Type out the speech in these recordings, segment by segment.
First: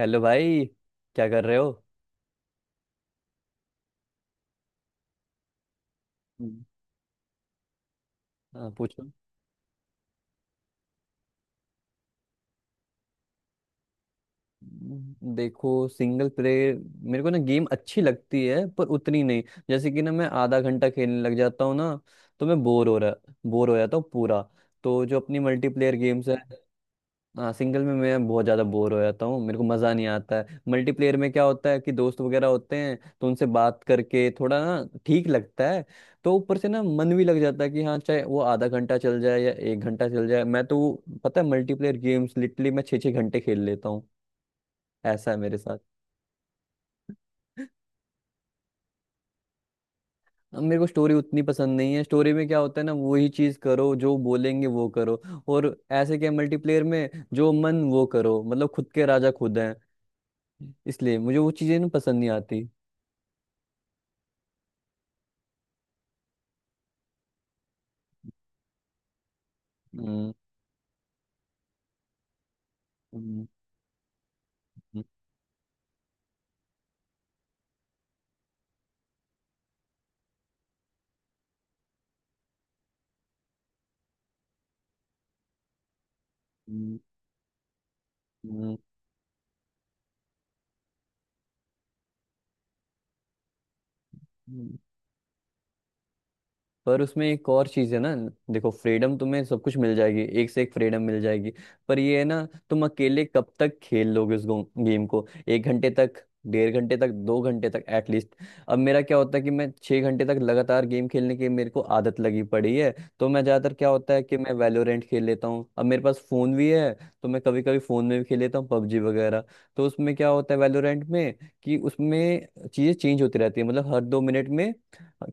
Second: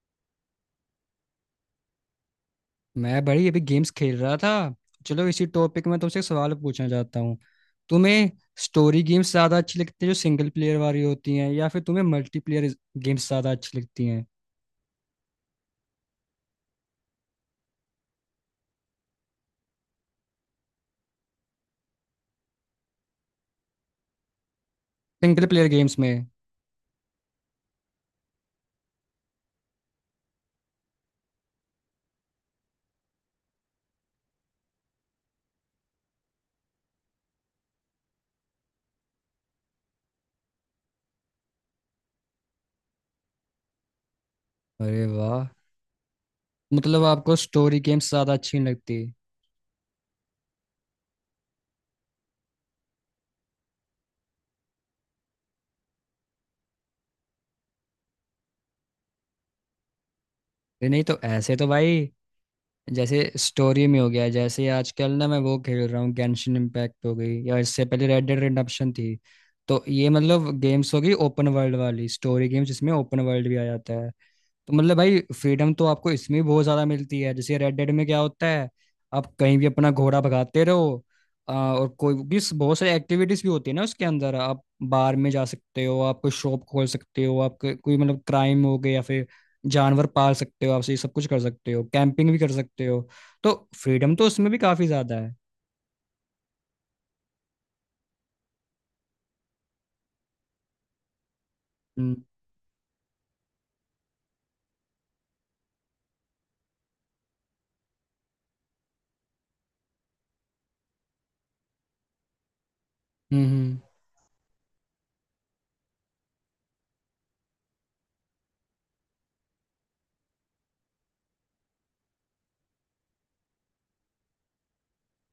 Hello भाई। क्या कर रहे हो? मैं बड़ी अभी गेम्स खेल रहा था। चलो इसी टॉपिक में तुमसे एक सवाल हम्म। पूछना चाहता हूँ। तुम्हें हाँ, स्टोरी पूछो। गेम्स ज़्यादा अच्छी लगती है जो सिंगल प्लेयर वाली होती हैं या फिर तुम्हें मल्टीप्लेयर गेम्स ज़्यादा अच्छी लगती हैं? देखो सिंगल प्लेयर मेरे को ना गेम अच्छी लगती है पर उतनी नहीं। जैसे कि ना मैं आधा घंटा खेलने लग जाता हूँ ना, तो मैं बोर हो जाता हूँ पूरा। तो जो अपनी सिंगल प्लेयर मल्टीप्लेयर गेम्स में गेम्स है, हाँ सिंगल में मैं बहुत ज़्यादा बोर हो जाता हूँ, मेरे को मज़ा नहीं आता है। मल्टीप्लेयर में क्या होता है कि दोस्त वगैरह होते हैं तो उनसे बात करके थोड़ा ना ठीक लगता है। तो ऊपर से ना मन भी लग जाता है कि हाँ चाहे वो आधा घंटा चल जाए या एक घंटा चल जाए, मैं तो पता है मल्टीप्लेयर गेम्स लिटरली मैं छः छः घंटे खेल लेता हूँ। अरे ऐसा है वाह, मेरे साथ। मतलब आपको स्टोरी गेम्स ज़्यादा अच्छी नहीं लगती? अब मेरे को स्टोरी उतनी पसंद नहीं है। स्टोरी में क्या होता है ना, वही चीज़ करो जो बोलेंगे वो करो। और ऐसे क्या, मल्टीप्लेयर में जो मन वो करो, मतलब खुद के राजा खुद हैं। अरे नहीं तो इसलिए मुझे वो ऐसे तो चीज़ें ना भाई, पसंद नहीं आती। जैसे स्टोरी में हो गया, जैसे आजकल ना मैं वो खेल रहा हूँ गेंशिन इम्पैक्ट हो गई, या इससे पहले रेड डेड रिडेम्पशन थी। तो ये हम्म। मतलब गेम्स हो गई ओपन वर्ल्ड वाली स्टोरी गेम्स जिसमें ओपन हम्म। वर्ल्ड भी आ जाता है। तो मतलब भाई फ्रीडम तो आपको इसमें भी बहुत ज्यादा मिलती है। जैसे रेड डेड में क्या होता है, आप कहीं भी अपना घोड़ा भगाते रहो। और कोई भी बहुत सारी एक्टिविटीज भी होती है ना उसके अंदर। आप बार में जा सकते हो, आप कोई शॉप खोल हम्म। सकते हो, आप कोई कोई मतलब क्राइम हम्म। हो गया या फिर जानवर पाल सकते हो, आप ये सब कुछ कर सकते हो, कैंपिंग भी कर सकते हो। तो फ्रीडम तो उसमें भी हम्म। काफी ज्यादा है। पर उसमें एक और चीज है ना। देखो फ्रीडम तुम्हें सब कुछ मिल जाएगी, एक से एक फ्रीडम मिल जाएगी। पर हम्म। ये है ना, तुम अकेले कब तक खेल लोगे उस गेम को? एक घंटे तक, डेढ़ घंटे तक, 2 घंटे तक एटलीस्ट। अब मेरा क्या होता है कि मैं 6 घंटे तक लगातार गेम खेलने की मेरे को आदत लगी पड़ी है। तो मैं हम्म। ज्यादातर हम्म। क्या होता है कि मैं वैलोरेंट खेल लेता हूँ। अब मेरे पास फोन भी है, तो मैं कभी कभी फोन में भी खेल लेता हूँ, पबजी वगैरह। तो उसमें क्या होता है वैलोरेंट में, कि उसमें चीजें चेंज होती रहती है मतलब हर 2 मिनट में।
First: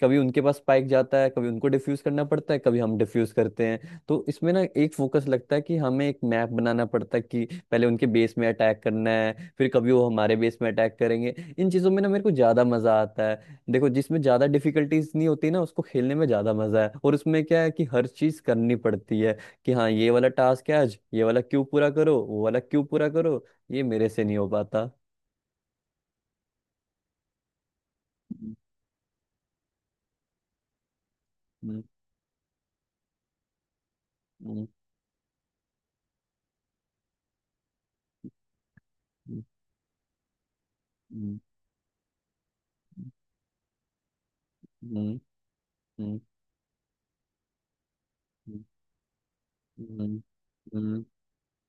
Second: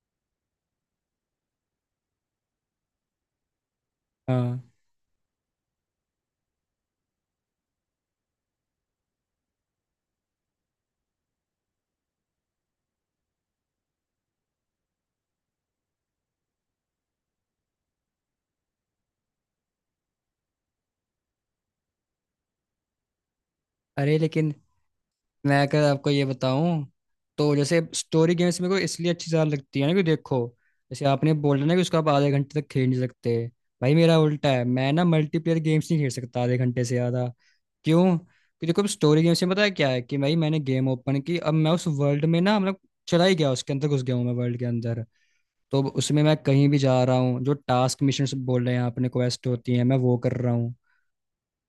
कभी उनके पास स्पाइक जाता है, कभी उनको डिफ्यूज करना पड़ता है, कभी हम डिफ्यूज करते हैं। तो इसमें ना हाँ। एक फोकस लगता है कि हमें एक मैप बनाना पड़ता है कि पहले उनके बेस में अटैक करना है, फिर कभी वो हमारे बेस में अटैक करेंगे। इन चीज़ों में ना मेरे को ज़्यादा मज़ा आता है। देखो जिसमें ज़्यादा डिफिकल्टीज नहीं होती ना, उसको खेलने में ज़्यादा मज़ा है। और उसमें क्या है कि हर चीज़ करनी पड़ती है, कि हाँ ये वाला टास्क है आज, ये वाला क्यों पूरा करो वो वाला क्यों पूरा करो, ये मेरे अरे से नहीं हो लेकिन पाता। मैं अगर आपको ये बताऊं, तो जैसे स्टोरी गेम्स मेरे को इसलिए अच्छी ज्यादा लगती है ना कि देखो जैसे आपने बोला ना कि हम्म। उसको आप आधे घंटे तक खेल नहीं सकते। भाई मेरा उल्टा है, हम्म। मैं ना मल्टीप्लेयर गेम्स नहीं खेल सकता आधे घंटे से ज़्यादा। क्यों? क्योंकि देखो, स्टोरी हम्म। गेम्स में पता है क्या है कि भाई मैंने गेम ओपन की, हम्म। अब मैं उस वर्ल्ड में ना मतलब चला ही गया, उसके अंदर घुस गया हूँ मैं, वर्ल्ड के हम्म। अंदर। हम्म। तो हम्म। उसमें मैं कहीं भी जा रहा हूँ, जो टास्क मिशन हम्म। बोल रहे हैं आपने, क्वेस्ट होती है, मैं हम्म। वो कर रहा हूँ। हम्म।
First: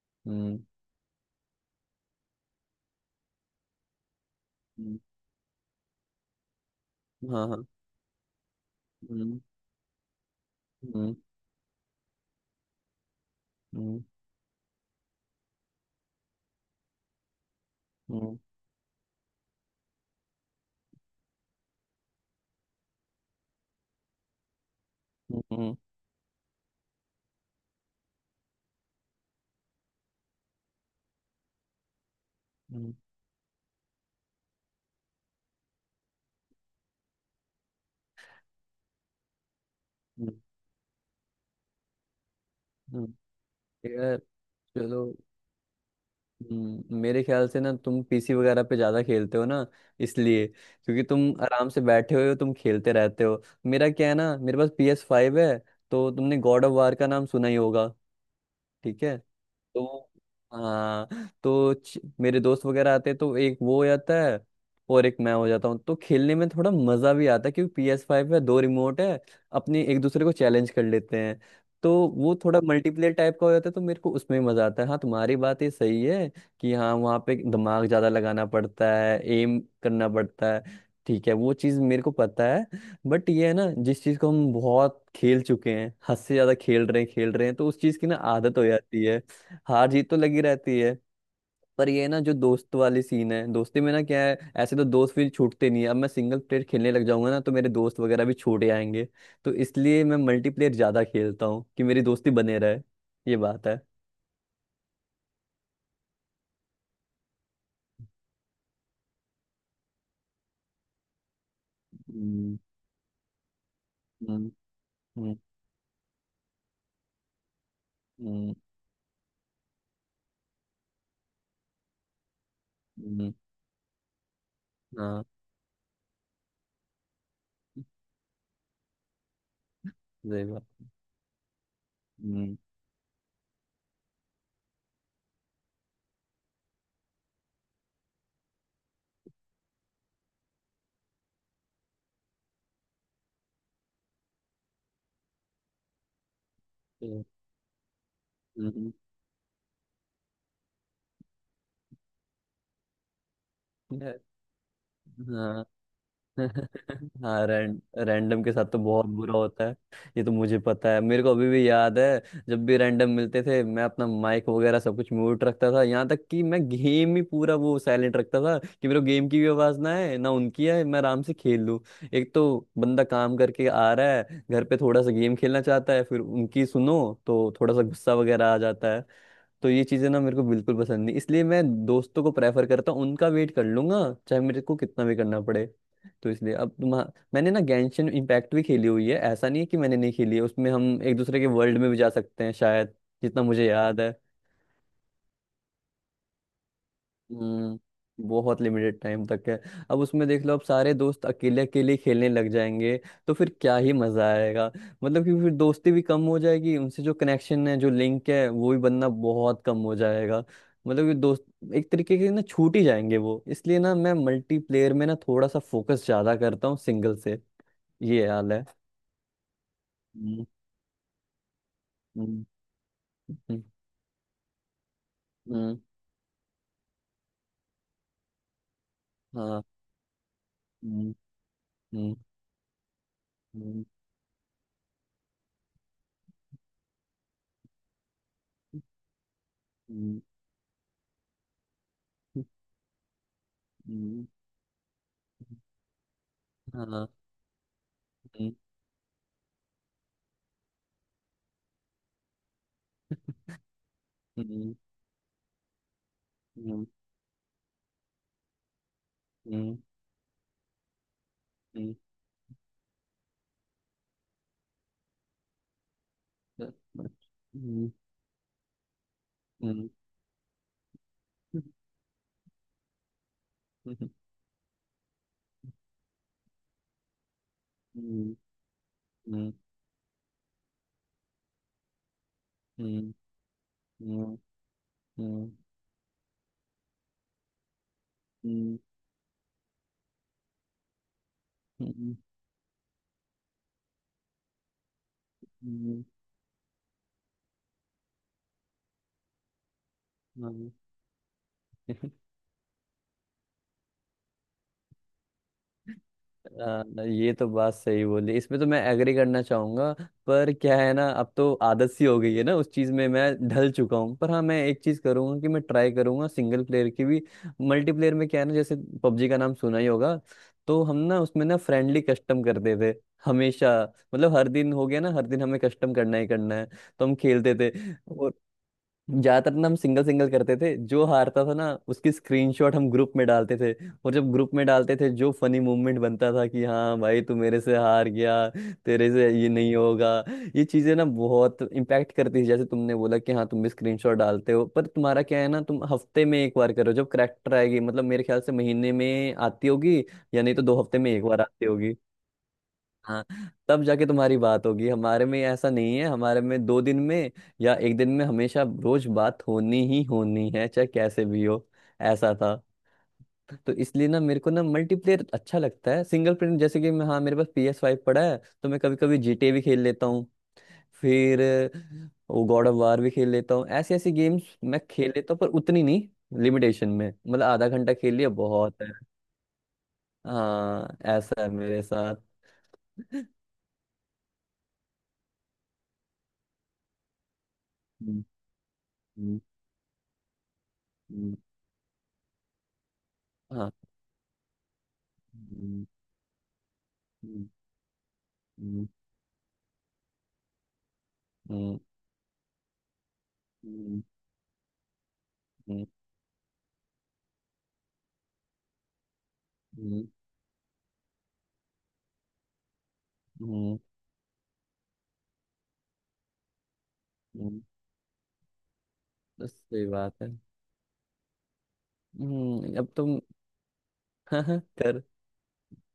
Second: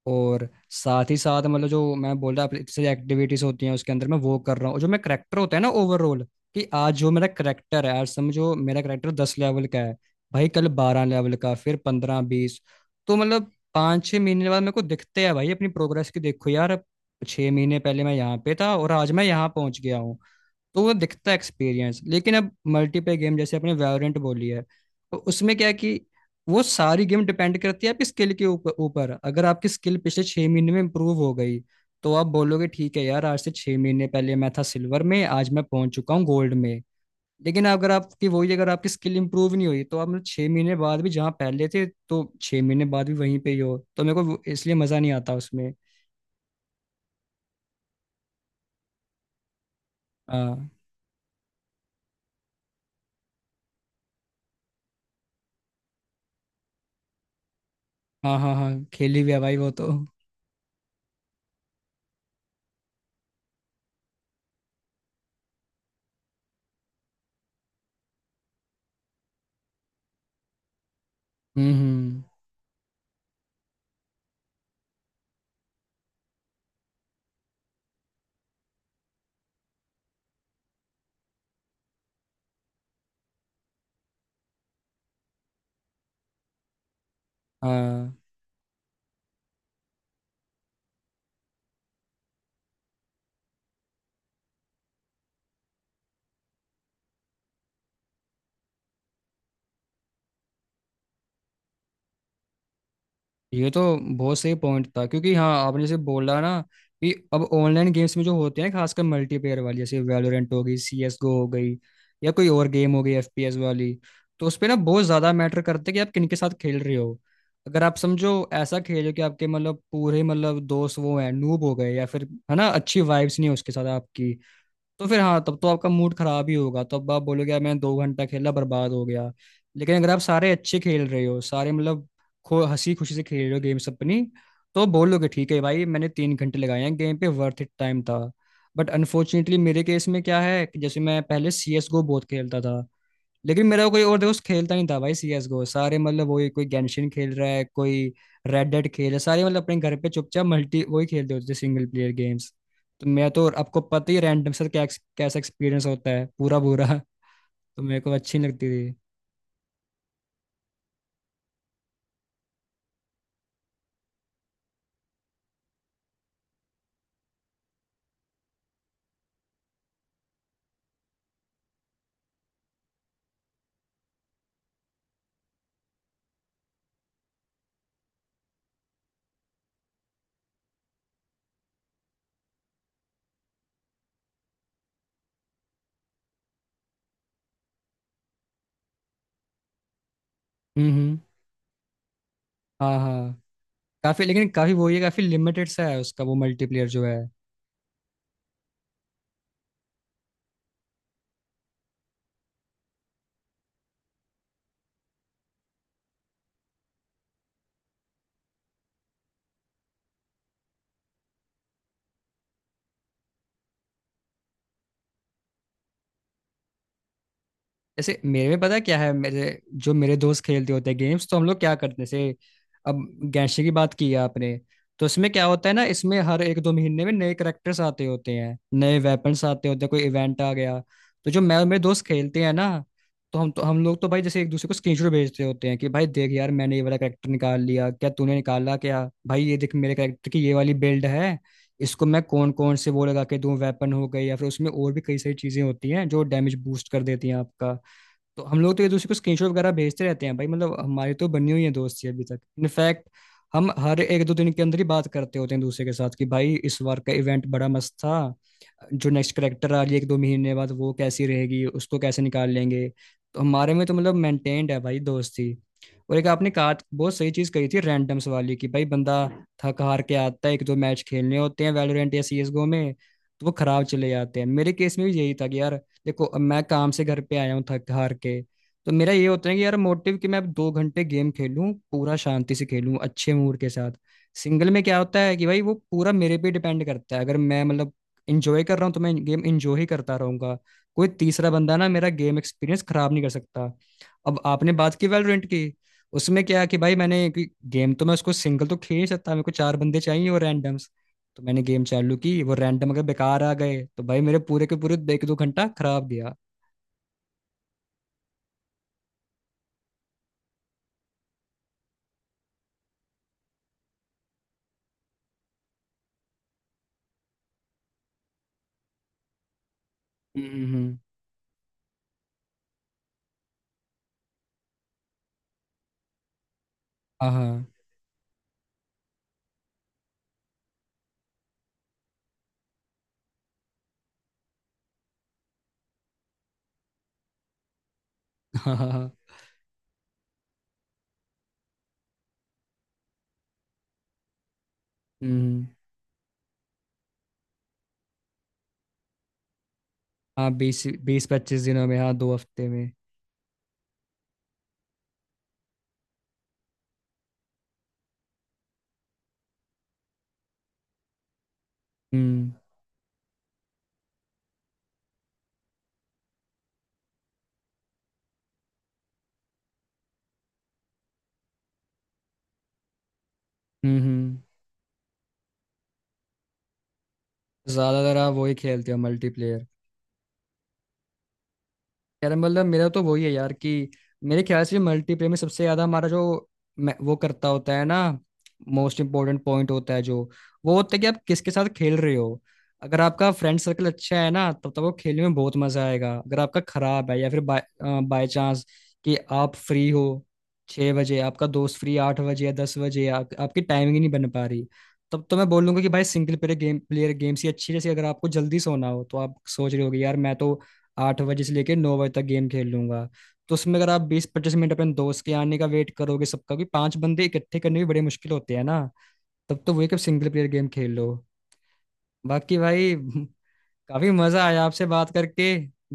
और हम्म। साथ ही साथ मतलब जो मैं बोल रहा हूँ से एक्टिविटीज होती हैं उसके अंदर, मैं वो कर रहा हूँ। और जो हम्म। मेरा करेक्टर होता है ना ओवरऑल, कि आज जो मेरा हाँ हाँ। करेक्टर है, आज समझो मेरा करेक्टर दस हम्म। लेवल का है, भाई कल बारह हम्म। लेवल का, फिर 15 20। तो मतलब हम्म। 5-6 महीने बाद मेरे को दिखते हैं भाई अपनी प्रोग्रेस की, देखो यार 6 महीने पहले मैं यहाँ हम्म। पे था और आज मैं यहाँ पहुँच गया हूँ। तो वो दिखता है एक्सपीरियंस। लेकिन अब मल्टीप्लेयर गेम जैसे अपने वेरिएंट बोली है, तो उसमें क्या है हम्म। कि वो सारी गेम डिपेंड करती है आपकी स्किल के ऊपर ऊपर। अगर आपकी स्किल पिछले 6 महीने में इंप्रूव हो गई, तो आप बोलोगे हम्म। ठीक है यार, आज से 6 महीने पहले मैं था सिल्वर में, आज मैं पहुंच चुका हूँ गोल्ड में। लेकिन अगर आपकी स्किल इंप्रूव नहीं हुई तो आप मतलब हम्म। 6 महीने बाद भी जहाँ पहले थे, तो 6 महीने बाद भी हम्म। वहीं पे ही हो। तो मेरे यार, को इसलिए मजा चलो। नहीं आता उसमें। मेरे ख्याल से ना तुम पीसी वगैरह पे ज्यादा खेलते हो ना, इसलिए, हाँ क्योंकि तुम आराम से बैठे हुए हो तुम खेलते रहते हो। मेरा क्या है ना, मेरे पास PS5 है। तो तुमने गॉड ऑफ वार का नाम सुना ही होगा। हाँ। हाँ हाँ ठीक है। खेली हुई है भाई वो तो तो। हाँ तो मेरे दोस्त वगैरह आते हैं तो एक वो हो जाता है और एक मैं हो जाता हूँ, तो खेलने में थोड़ा मजा भी आता है, क्योंकि PS5 है, दो रिमोट है, अपने एक दूसरे को चैलेंज कर लेते हैं। तो हम्म। वो थोड़ा मल्टीप्लेयर टाइप का हो जाता है, तो मेरे को उसमें भी मजा आता है। हाँ तुम्हारी बात ये सही है कि हाँ वहाँ पे दिमाग ज्यादा लगाना पड़ता है, एम करना पड़ता है। ठीक है, वो चीज मेरे को पता है। बट ये है ना, जिस चीज को हम बहुत खेल चुके हैं, हद से ज्यादा खेल रहे हैं खेल रहे हैं, तो उस चीज की ना हाँ, आदत हो जाती है। हार जीत तो लगी रहती है। पर ये ना, जो दोस्त वाली सीन है, दोस्ती में ना क्या है, ऐसे तो दोस्त फिर छूटते नहीं है। अब मैं सिंगल प्लेयर खेलने लग जाऊंगा ना, तो मेरे दोस्त वगैरह भी छूटे आएंगे। तो इसलिए मैं मल्टीप्लेयर ज्यादा खेलता हूँ कि मेरी दोस्ती बने रहे। ये बात ये है। तो बहुत सही पॉइंट था, क्योंकि हाँ आपने जैसे बोला ना कि अब ऑनलाइन गेम्स में जो होते हैं, खासकर मल्टीप्लेयर वाली, जैसे वैलोरेंट हो गई, CS GO हो गई, या कोई हम्म। और गेम हो गई FPS वाली। तो हम्म। उस पे ना बहुत ज़्यादा हम्म। मैटर करते हैं कि आप किन के साथ खेल रहे हो। अगर आप समझो हम्म। ऐसा खेलो कि आपके मतलब पूरे मतलब दोस्त वो हैं नूब हो गए, या फिर है ना अच्छी हम्म। वाइब्स नहीं है उसके साथ आपकी, तो फिर हाँ हाँ तब तो आपका मूड खराब ही होगा। तो अब आप बोलोगे यार मैंने 2 घंटा खेला, बर्बाद हो गया। लेकिन अगर आप सही सारे बात। अच्छे खेल रहे हो, सारे मतलब हम्म। खो हंसी खुशी से खेल रहे हो गेम्स अपनी, तो बोलोगे ठीक है भाई मैंने 3 घंटे लगाए हैं गेम पे, वर्थ इट टाइम था। बट अनफॉर्चुनेटली मेरे केस में क्या है कि जैसे मैं पहले CS GO बहुत खेलता था, लेकिन मेरा कोई और दोस्त खेलता नहीं था भाई सीएस गो, सारे मतलब वही कोई गेंशिन हम्म। खेल रहा है, कोई रेड डेड हम्म। खेल रहा है, सारे मतलब अपने घर पे चुपचाप मल्टी वही खेलते होते थे सिंगल प्लेयर गेम्स। तो मैं तो आपको पता ही रैंडम से क्या कैसा हम्म। एक्सपीरियंस होता है, पूरा बुरा। हाँ तो मेरे को अच्छी रैंडम नहीं के साथ लगती तो थी। बहुत बुरा होता है। ये तो मुझे पता है। मेरे को अभी भी याद है, जब भी रैंडम मिलते थे मैं अपना माइक वगैरह सब कुछ म्यूट रखता था, यहाँ तक कि मैं गेम ही पूरा वो साइलेंट रखता था कि मेरे को गेम की भी आवाज़ ना आए, ना उनकी आए, मैं आराम से खेल लूँ। एक तो बंदा काम करके आ रहा है घर पे, थोड़ा सा गेम खेलना चाहता है, फिर उनकी सुनो। तो थोड़ा सा गुस्सा वगैरह आ जाता। तो ये चीज़ें ना मेरे को बिल्कुल पसंद नहीं, इसलिए मैं दोस्तों को प्रेफर करता हूँ, उनका वेट कर लूंगा चाहे मेरे को कितना भी करना पड़े। तो इसलिए अब तुम, मैंने ना गैंशन इम्पैक्ट भी खेली हुई है, ऐसा नहीं है कि मैंने नहीं खेली है। उसमें हम एक हम्म। दूसरे के वर्ल्ड में भी जा सकते हैं शायद, हाँ हाँ। जितना मुझे याद है। काफी लेकिन काफी वो ये काफी लिमिटेड सा है उसका वो मल्टीप्लेयर जो है। हम्म। बहुत लिमिटेड टाइम तक है। अब उसमें देख लो, अब सारे दोस्त अकेले अकेले खेलने लग जाएंगे, तो फिर क्या ही मजा आएगा। मतलब कि फिर दोस्ती भी कम हो जाएगी, उनसे जो कनेक्शन है जो लिंक है वो भी बनना बहुत कम हो जाएगा। मतलब कि दोस्त एक तरीके के ना छूट ही जाएंगे वो, इसलिए ना मैं मल्टीप्लेयर में ना थोड़ा सा फोकस ज्यादा करता हूँ सिंगल से। जैसे ये मेरे हाल में है। पता है क्या है, मेरे जो मेरे दोस्त हम्म। खेलते होते हैं गेम्स, तो हम लोग क्या करते हैं, जैसे हम्म। अब गैंशे हम्म। की बात की है आपने, तो इसमें क्या होता है हम्म। ना, इसमें हर 1-2 महीने में नए करेक्टर्स आते होते हैं, नए वेपन्स हाँ। आते होते हैं, कोई इवेंट आ गया। हम्म। तो जो मैं और मेरे दोस्त हम्म। खेलते हैं ना, हम हम्म। लोग तो भाई जैसे एक दूसरे को स्क्रीनशॉट भेजते होते हैं कि भाई देख यार मैंने ये वाला करेक्टर निकाल लिया, क्या तूने निकाला, क्या भाई ये देख मेरे हम्म। करेक्टर की ये वाली बिल्ड है, इसको मैं कौन कौन से वो लगा के दूं वेपन हो गई, हम्म। या फिर उसमें और भी कई सारी चीजें होती हैं जो डैमेज बूस्ट कर हाँ। देती हैं आपका। तो हम लोग तो एक दूसरे को स्क्रीनशॉट वगैरह भेजते रहते हैं भाई। मतलब हमारी तो बनी हुई है दोस्ती अभी तक। इनफैक्ट हम हर 1-2 दिन के हम्म। अंदर ही बात करते होते हैं दूसरे के साथ, कि भाई इस हम्म। बार का इवेंट बड़ा मस्त था, जो नेक्स्ट करेक्टर हम्म। आ रही है 1-2 महीने बाद वो कैसी रहेगी, हम्म। उसको कैसे निकाल लेंगे। तो हमारे में तो मतलब मेंटेन्ड है भाई दोस्ती। और एक आपने कहा बहुत सही चीज कही थी हम्म। रैंडम्स वाली, कि भाई बंदा थक हम्म। हार के आता है, 1-2 मैच खेलने होते हम्म। हैं वैलोरेंट या CSGO में, तो वो खराब चले जाते हैं। मेरे केस में भी यही था कि यार देखो अब मैं काम से घर पे आया हूँ थक हार हम्म। के, तो मेरा ये होता हम्म। है कि यार मोटिव कि मैं अब 2 घंटे गेम खेलूं पूरा, शांति से खेलूं हम्म। अच्छे मूड के साथ। हम्म। सिंगल में क्या होता है कि हम्म। भाई वो पूरा मेरे पे डिपेंड करता है, अगर मैं मतलब इंजॉय कर हम्म। रहा हूँ तो मैं गेम इंजॉय ही करता रहूंगा, कोई तीसरा बंदा ना मेरा गेम एक्सपीरियंस खराब नहीं कर सकता। अब आपने बात की वैलोरेंट की, हम्म। उसमें क्या है कि भाई मैंने गेम, तो मैं उसको सिंगल तो खेल ही सकता, मेरे को 4 बंदे चाहिए और हम्म। रैंडम। तो मैंने गेम हम्म, चालू की, वो रैंडम अगर बेकार आ गए तो भाई मेरे पूरे के पूरे 1-2 घंटा खराब गया। ये तो बात सही बोली, इसमें तो मैं एग्री करना चाहूंगा। पर क्या है ना, अब तो आदत सी हो गई है ना, उस चीज में मैं ढल चुका हूँ। पर हाँ मैं एक चीज करूंगा कि मैं ट्राई करूंगा सिंगल प्लेयर की भी। मल्टीप्लेयर में क्या है ना, जैसे पबजी का नाम सुना ही होगा। तो हम्म। हम ना उसमें ना फ्रेंडली कस्टम करते थे हमेशा। मतलब हर दिन हो गया ना, हर दिन हमें कस्टम करना ही करना है। तो हम हाँ खेलते हाँ थे। ज्यादातर ना हम सिंगल सिंगल करते थे, जो हारता था ना उसकी स्क्रीनशॉट हम ग्रुप में डालते थे। और जब ग्रुप में डालते थे, जो फनी मूवमेंट बनता था कि हाँ भाई तू मेरे से हार गया, हाँ। हाँ तेरे हाँ। से ये नहीं होगा। ये चीजें ना बहुत इम्पैक्ट करती है। जैसे तुमने बोला कि हाँ तुम भी स्क्रीनशॉट डालते हो, पर तुम्हारा क्या है ना, हम्म। तुम हफ्ते में एक बार करो जब करेक्टर आएगी, मतलब मेरे ख्याल से महीने में आती होगी, या हाँ नहीं तो दो बीस हफ्ते में एक बीस बार पच्चीस आती दिनों होगी। में, हाँ 2 हफ्ते में। हाँ तब जाके तुम्हारी बात होगी। हमारे में ऐसा नहीं है, हमारे में दो दिन में या एक दिन में हमेशा रोज बात होनी ही होनी है, चाहे कैसे भी हो। ऐसा हम्म था। तो इसलिए ना मेरे को ना मल्टीप्लेयर अच्छा लगता है। सिंगल प्लेयर जैसे कि मैं, हाँ मेरे पास PS5 पड़ा है, तो मैं कभी कभी GTA भी खेल लेता हूँ, फिर वो गॉड ऑफ वार भी खेल लेता हूँ। ऐसी ऐसी हम्म। गेम्स मैं खेल लेता हूँ पर उतनी नहीं। लिमिटेशन में, मतलब आधा घंटा खेल ज्यादातर लिया आप वही बहुत है। खेलते हो मल्टीप्लेयर? हाँ ऐसा है मेरे साथ। यार मतलब मेरा तो वही है यार कि मेरे ख्याल से मल्टीप्लेयर में सबसे ज्यादा हमारा जो वो करता होता है ना, हम्म। Most hmm. इम्पोर्टेंट पॉइंट होता है जो, वो होता है कि आप हम्म। किसके साथ खेल रहे हो। अगर आपका फ्रेंड हाँ। सर्कल अच्छा है ना तब तक वो खेलने में बहुत मजा हम्म। आएगा। अगर आपका खराब है या फिर हम्म। बाय बाय चांस हम्म। कि आप फ्री हो 6 बजे, आपका दोस्त फ्री 8 बजे या 10 बजे, आप, आपकी टाइमिंग ही हम्म। नहीं बन पा रही, तब तो मैं बोलूंगा हम्म। कि भाई single player game player games ही अच्छी है। जैसे अगर आपको जल्दी सोना हो तो आप सोच रहे होगे हम्म। यार मैं तो 8 बजे से लेके 9 बजे तक गेम खेल लूंगा, हम्म। तो हम्म। उसमें अगर आप 20-25 मिनट अपने दोस्त के आने का वेट करोगे, सबका भी 5 बंदे इकट्ठे हम्म। करने भी बड़े मुश्किल होते हैं ना, बस तब तो सही वही कब बात है। सिंगल प्लेयर गेम खेल लो। बाकी हम्म, अब भाई तुम काफी मजा आया आपसे कर। बात करके,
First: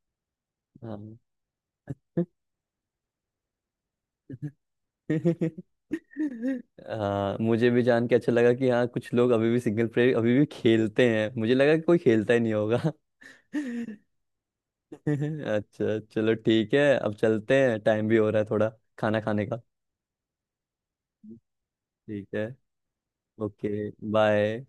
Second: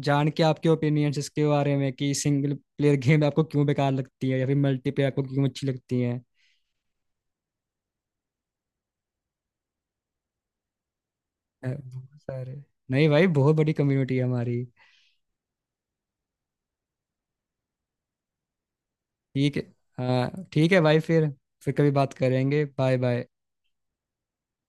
जान के आपके ओपिनियंस हाँ। इसके बारे में कि सिंगल प्लेयर गेम आपको क्यों बेकार लगती है या फिर मल्टीप्लेयर आपको क्यों अच्छी लगती है। हाँ मुझे भी जान के अच्छा लगा कि हाँ कुछ लोग अभी भी सिंगल प्लेयर अभी भी खेलते हैं, मुझे लगा कि कोई बहुत खेलता ही नहीं सारे, होगा। नहीं भाई बहुत बड़ी कम्युनिटी है हमारी। अच्छा चलो ठीक है, अब चलते हैं, टाइम भी हो रहा है थोड़ा, खाना खाने ठीक का। है। हाँ ठीक है भाई, फिर कभी बात ठीक है। करेंगे। Bye bye. Okay bye.